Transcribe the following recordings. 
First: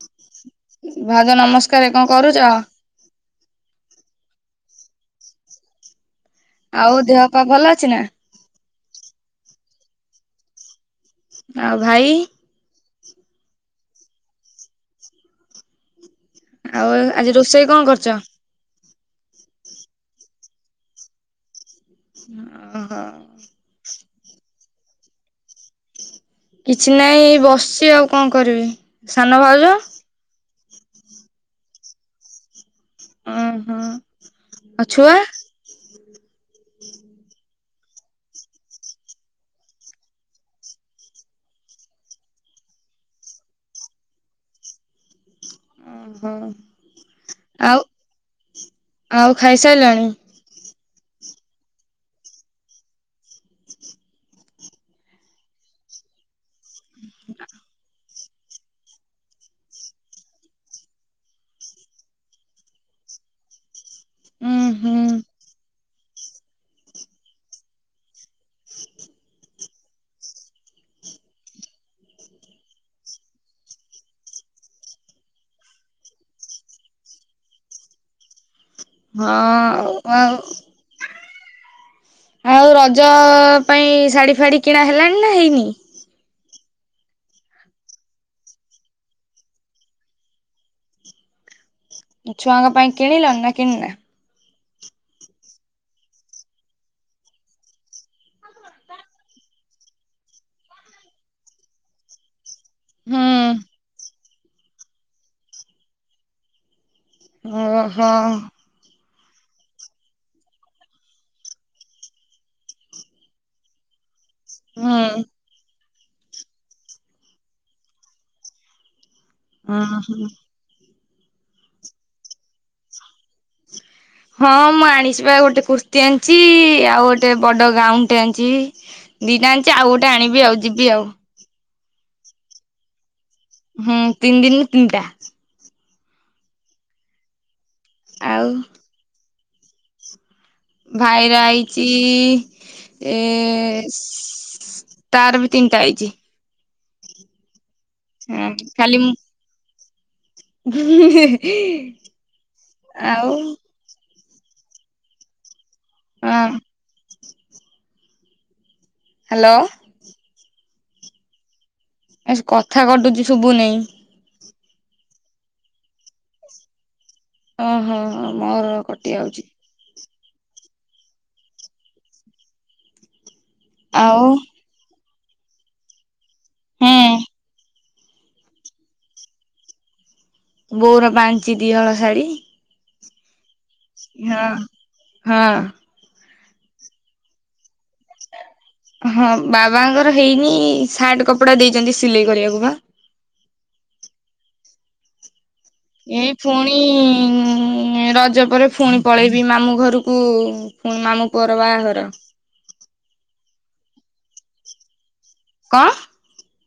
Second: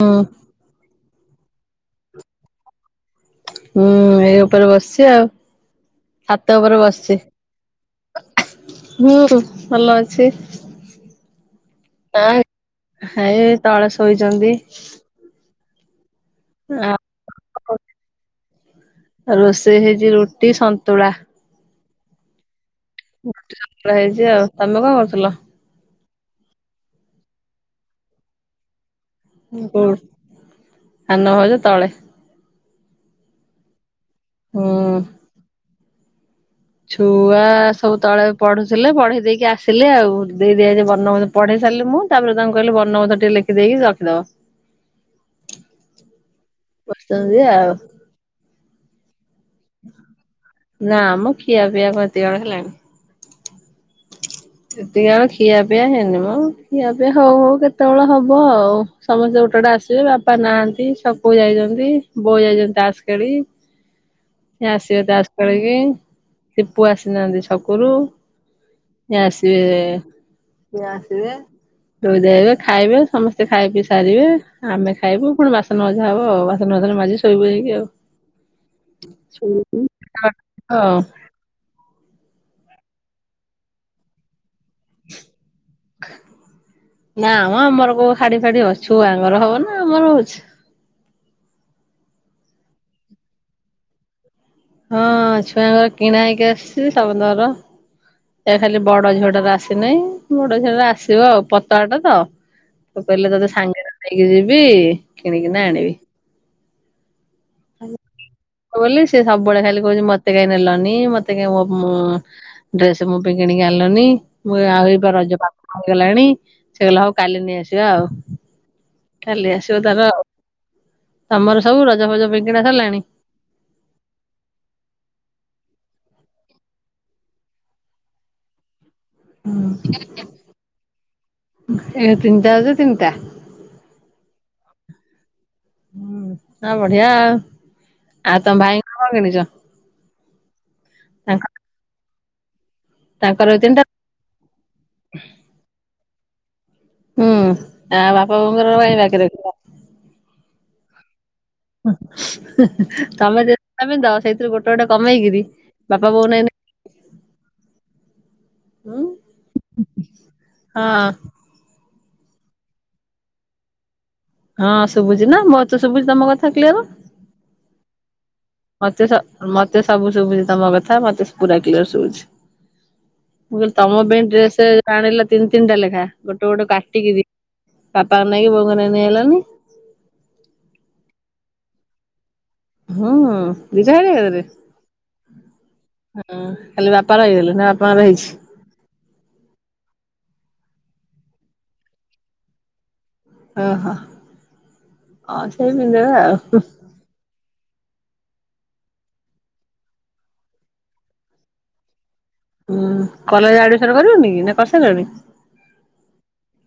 ହଁ। ଭାଉଜ ନମସ୍କାର କଣ କରୁଛ? ହୁଁ ଏଇ ଉପରେ ବସିଛି ଆଉ ଛାତ ଉପରେ ଆଉ ବସିଛି। ଦେହ ପା ଭଲ ଅଛି ନା? ଭୋରୁ ଭଲ ଅଛି। ଆଉ ଭାଇ? ଭାଇ ତଳେ ଶୋଇଛନ୍ତି। ଆ ଆଉ ଆଜି ରୋଷେଇ କଣ କରୁଛ? ଆଉ ରୋଷେଇ ହେଇଛି ରୁଟି ସନ୍ତୁଳା। ଅହ। ପା ହେଇଛି ଆଉ ତମେ କଣ କରୁଥିଲ? କିଛି ନାହିଁ ବସିଛି ଆଉ କଣ କରିବି? ସାନ ଭାଉଜ ସାନ ଭାଉଜ ତଳେ। ହଁ ହଁ। ହଁ। ଛୁଆ ସବୁ ତଳେ ପଢୁଥିଲେ ପଢେଇ ଦେଇକି ଆସିଲେ ଆଉ ଦେଇଦେଇ ଆଇଛି ବର୍ଣ୍ଣବୋଧ ପଢେଇ ସାରିଲି ମୁଁ ତାପରେ ତାଙ୍କୁ କହିଲି ବର୍ଣ୍ଣବୋଧ ଟିକେ ଲେଖିଦେଇକି ରଖିଦବ। ଅହ ଆଉ ଆଉ ଖାଇସାରିଲଣି। ନା ମ ଖିଆ ପିଆ କଣ ଏତି ବେଳୁ ହେଲାଣି। ଏତିକି ବେଳେ ଖିଆ ପିଆ ହେଇନିମ ଖିଆ ପିଆ ହଉ ହଉ କେତେବେଳେ ହବ ଆଉ। ସମସ୍ତେ ଗୋଟେଗୋଟେ ଆସିବେ ବାପା ନାହାନ୍ତି ଛକକୁ ଯାଇଛନ୍ତି ବୋଉ ଯାଇଛନ୍ତି ତାସ ଖେଳି। ଉୁଁ ସେ ହୁଁ ଆସିବେ ତାସ ଖେଳିକି ସିପୁ ଆସିନାହାନ୍ତି ଛକୁରୁ ସେ ଆସିବେ ସେ ଆସିବେ। ଧୋଇଧାଇ ହେବେ ଖାଇବେ ସମସ୍ତେ ଖାଇପିଇ ସାରିବେ ଆମେ ଖାଇବୁ ପୁଣି ବାସ ବାସନ ମଜା ହବ ଆଉ ବାସନ ଫାସନ ମାଜିକି ଶୋଇବୁ ଯାଇକି ହଁ ଆଉ ଆଉ ଆଉ [inaudible] ଆଉ ରଜ ପାଇଁ ଶାଢ଼ୀ ଫାଢ଼ୀ କିଣା ହେଲାଣି ନା ହେଇନି? ନାମ ଆମର କୋଉ ଶାଢ଼ୀ ଫାଡି ହବ ଛୁଆଙ୍କର ହବ ନା ଆମର ହଉଛି। ଛୁଆଙ୍କ ପାଇଁ କିଣିଲଣି ନା କିଣିନା? ହଁ ଛୁଆଙ୍କର କିଣା ହେଇକି ଆସିଛି ସମସ୍ତଙ୍କର। ଏ ଖାଲି ବଡ ଝିଅଟାର ଆସିନାହିଁ ବଡ ଝିଅଟାର ଆସିବ ଆଉ ପତଳାଟା ତ ତ କହିଲେ ହୁଁ ତୋତେ ସାଙ୍ଗରେ ନେଇକି ଯିବି କିଣିକିନା ଆଣିବି? ହଁ ହଁ। ବୋଲି ସେ ସବୁବେଳେ ଖାଲି କହୁଛି ମତେ କାଇଁ ନେଲନି ମତେ କାଇଁ ମୋ ଡ୍ରେସ ମୋ ପାଇଁ କିଣିକି ଆଣିଲନି। ମୁଁ ଆଉ ହୁଁ ରଜ ପାଖ ହେଇଗଲାଣି ସେ କହିଲା କାଲି ନେଇ ଆସିବା ଆଉ କାଲି ଆସିବ ତାର ଓହୋ ତମର ସବୁ ରଜ ଫଜ ପାଇଁ କିଣା ସରିଲାଣି। ହଁ ମୁଁ ଆଣିଛିିବା ଗୋଟେ କୁର୍ତ୍ତି ଆଣିଛି ଆଉ ଗୋଟେ ବଡ ଗାଉନଟେ ଆଣିଛି। ଦିଇଟା ଆଣିଛି ଆଉ ଗୋଟେ ଆଣିବି ଆଉ ଯିବି ଆଉ। ଏ ତନ୍ତ ଆ ତନ୍ତା ହୁଁ ତିନି ଦିନ ତିନିଟା। ହୁଁ ଆ ବଢିଆ ଆଉ ଆଉ ତମ ଭାଇ କଣ କିଣିଛ। ଭାଇର ତାଙ୍କ ଆଇଛି ଏ ତାଙ୍କର ବି ତିନିଟା ତାର ବି ତିନିଟା ହେଇଛି। ହୁଁ ଆ ବାପା ହଁ ବୋଉଙ୍କର କାଇଁ ଖାଲି ମୁଁ ବାକି ରଖିଲ। [unintelligible] ଆଉ ତମେ [unintelligible] ସେଇଥିରୁ ଗୋଟେ ଗୋଟେ କମେଇକିରି। ବାପା ବୋଉ ହଁ ନହି ହ୍ୟାଲୋ। ହଁ। ଆ କଥା କଟୁଛି ଶୁଭୁ ନେଇ ହଁ ଶୁଭୁଛି ନା ମୋତେ ଶୁଭୁଛି ତମ କଥା କ୍ଲିଅର। ଓହୋ ମୋର ମତେ କଟି ଯାଉଛି। ମତେ ସବୁ ଶୁଭୁଛି ତମ କଥା ମତେ ପୁରା କ୍ଲିଅର ଶୁଭୁଛି। ମୁଁ କହିଲି ତମ ପାଇଁ ଆଉ ଡ୍ରେସ ଆଣିଲା ତିନି ତିନିଟା ଲେଖା ଗୋଟେ ଗୋଟେ ହୁଁ କାଟିକି ଦି ବାପାଙ୍କ ନାଇକି ବୋଉଙ୍କ ନାଇକି ନେଇ ଆଇଲନି ବୋଉର ପାଞ୍ଚିଟି ହଳ ଶାଢୀ। ହଁଁ [unintelligible] ହଁ ହଁ ହଁ। ଖାଲି ବାପା ରହିଗଲେ ନା ବାପାଙ୍କର ହେଇଛି। ହଁ ବାବାଙ୍କର ହେଇନି ସାର୍ଟ କପଡା ଦେଇଛନ୍ତି ସିଲେଇ କରିବାକୁ ବା ଓହୋ ହ ସେଇ ପିନ୍ଧବେ ଆଉ। ହୁଁ ରଜ ପରେ ପୁଣି ପଳେଇବି ମାମୁଁ ଘରକୁୁ ମାମୁଁ ପୁଅର ବାହାଘର ହୁଁ କଲେଜ ଆଡମିସନ କରିବନି କି ନା କରି ସାରିଲଣି। କଣ?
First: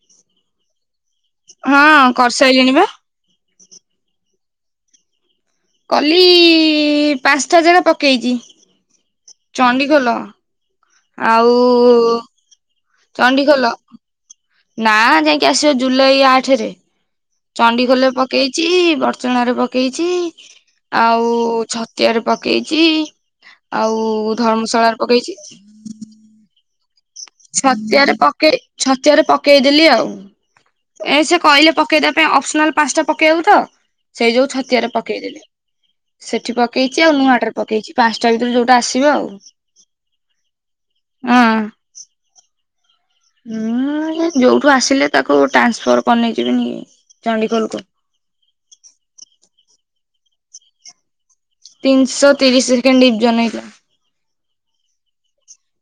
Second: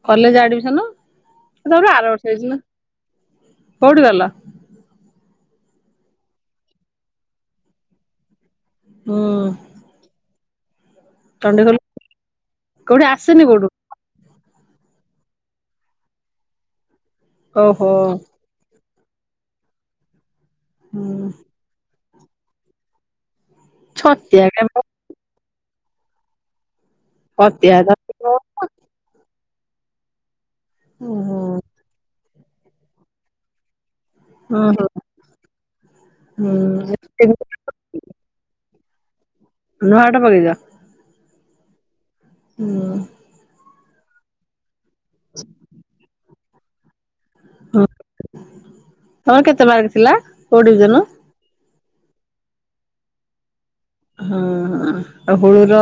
College admission. ସେ ଆର ହଁ ବର୍ଷ ହେଇଛି ନା କରିସାରିଲିଣି ବା କଉଠି କଲ କଲି ପାଞ୍ଚଟା ଜାଗା ପକେଇଛି ହୁଁ ଚଣ୍ଡିଖୋଲ ଆଉ ଚଣ୍ଡିଖୋଲ କୋଉଠି ଆସିନି ଚଣ୍ଡିଖୋଲ କୋଉଠୁ ନା ଯାଇକି ଆସିବ ଜୁଲାଇ ଆଠରେ ଓହୋ ଚଣ୍ଡିଗୋଲ ପକେଇଛି ବର୍ଚଣ ରେ ପକେଇଛି ଆଉ ହୁଁ। ଛ ଚେୟାର ପକେଇଛି ଆଉ ଛତିଆ କାମ ଧର୍ମଶାଳାାରେ ପକେଇଛି ଛତିଆ ଛତିଆରେ ଧରିଥିବ ପକେଇ ଛତିଆରେ ପକେଇଦେଲି ଆଉ ଏ ସେ ଓହୋ କହିଲେ ପକେଇଦବା ପାଇଁ ଅପସନାଲ ପାଞ୍ଚଟା ପକେଇବ ତ ସେଇ ଯୋଉ ଓହୋ ଛତିଆରେ ପକେଇଦଲେ ସେଠି ପକେଇ ହୁଁ। ସେ ଆଉ ହୁଁ ନୂଆଡଟରେ ପକେଇଛି ପାଞ୍ଚଟା ଭିତରେ ଯୋଉଟା ଆସିବ ଆଉ ନ ଆଟ ପେଇଦ ହଁ ହୁଁ ମୁଁ ଯୋଉଠୁ ଆସିଲେ ତାକୁ ଟ୍ରାନ୍ସଫର୍ କରିନେଇଯିବିନି ଚଡିଖୋଲ ହୁଁ ତମର କେତେ ବାାରି ଥିଲା କଡିଜନୁ ତିନିଶହ ତିରିଶ ସେକେଣ୍ଡ ଡିପ୍ଜନଇଥିଲା। ହଁ। ହ ଆଉ ହୁଳ ର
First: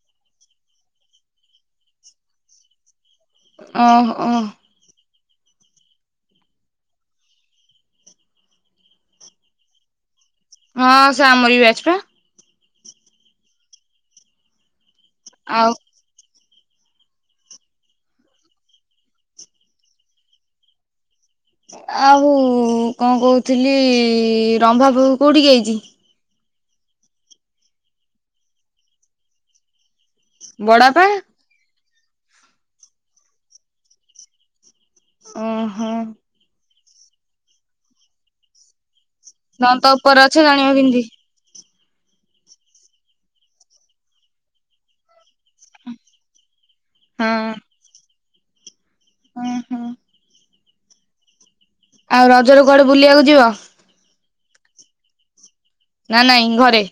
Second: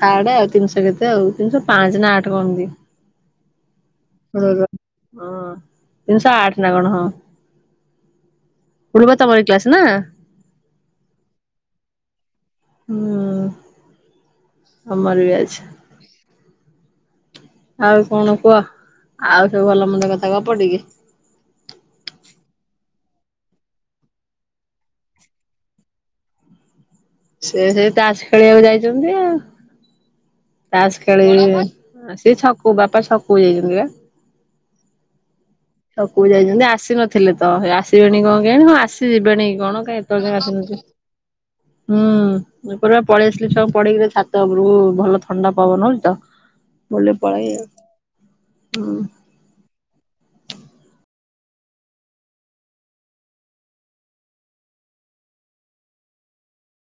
ଥାର୍ଡ ଆଉ ତିନିଶହ କେତେ ଆଉ ତିନିଶହ ପାଞ୍ଚ ନା ଆଠ କଣ ଦି ଓ ହଁ ତିନିଶହ ଆଠ ନା କଣ ହଁ [unintelligible] ତମରି କ୍ଲାସ ନା। ହଁ ସିଏ ଆମରି ବ୍ୟାଚ୍ ପା। ହୁଁ ତମରି ବ୍ୟାଚ୍। ଆଉ ଆଉ କଣ କୁହ ଆଉ ସବୁ ଭଲ ମନ୍ଦ କଥା ଗପ ଟିକେ। ଆଉ କଁ କୋହୁଥିଲି ରମ୍ଭା ବୋହୁ କୋଉଠି ଆଇଚି। ସିଏ ସେଇ ତାଷ ଖେଳିବାକୁ ଯାଇଚନ୍ତି ଆଉ। ତାଷ ବଡବାପା ଖେଳି। ଛକୁକୁ ଓହୋ ଯାଇଚନ୍ତି ଆସିନଥିଲେ ତ ହେଇ ଆସିବେଣି କଁ କେୟାଣି ହଁ ଆସ୍ ସି ଯିବେଣି କି କଣ ନଣନ୍ଦ କାଇଁ ଉପରେ ଅଛ ଏତୋବୋଳେ ଜାଣିବ ଜାଙ୍କେ। [unintelligible] କେମିତି? ହୁଁ ଏପଟେ ପା ପଳେଇ ଆସିଲି ଛୁଆକୁ ପଢେଇକିରି ଛାତ ଓପୁରୁକୁ ଭଲ ଥଣ୍ଡା ପବନ ହୋଉଛି ତ ମୁଁ କହିଲି ଟିକେ ହଁ ପଳାଏ ହୁଁ। ଉଁହୁଁ। ଆଉ ରଜରୁ କୁଆଡେ ବୁଲିବାକୁ ଯିବ। ନା ନାଇଁ ଘରେ।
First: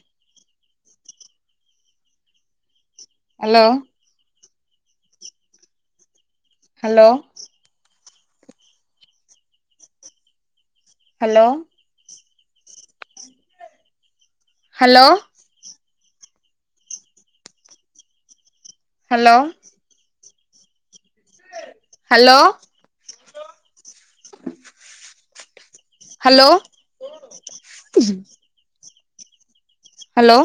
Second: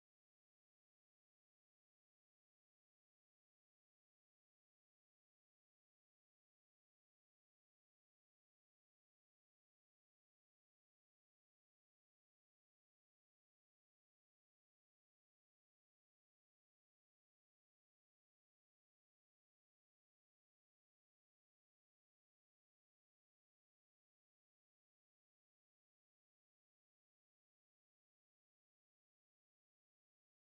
Hello. Hello. Hello. Hello. Hello. Hello. [inaudible] Hello. Hello.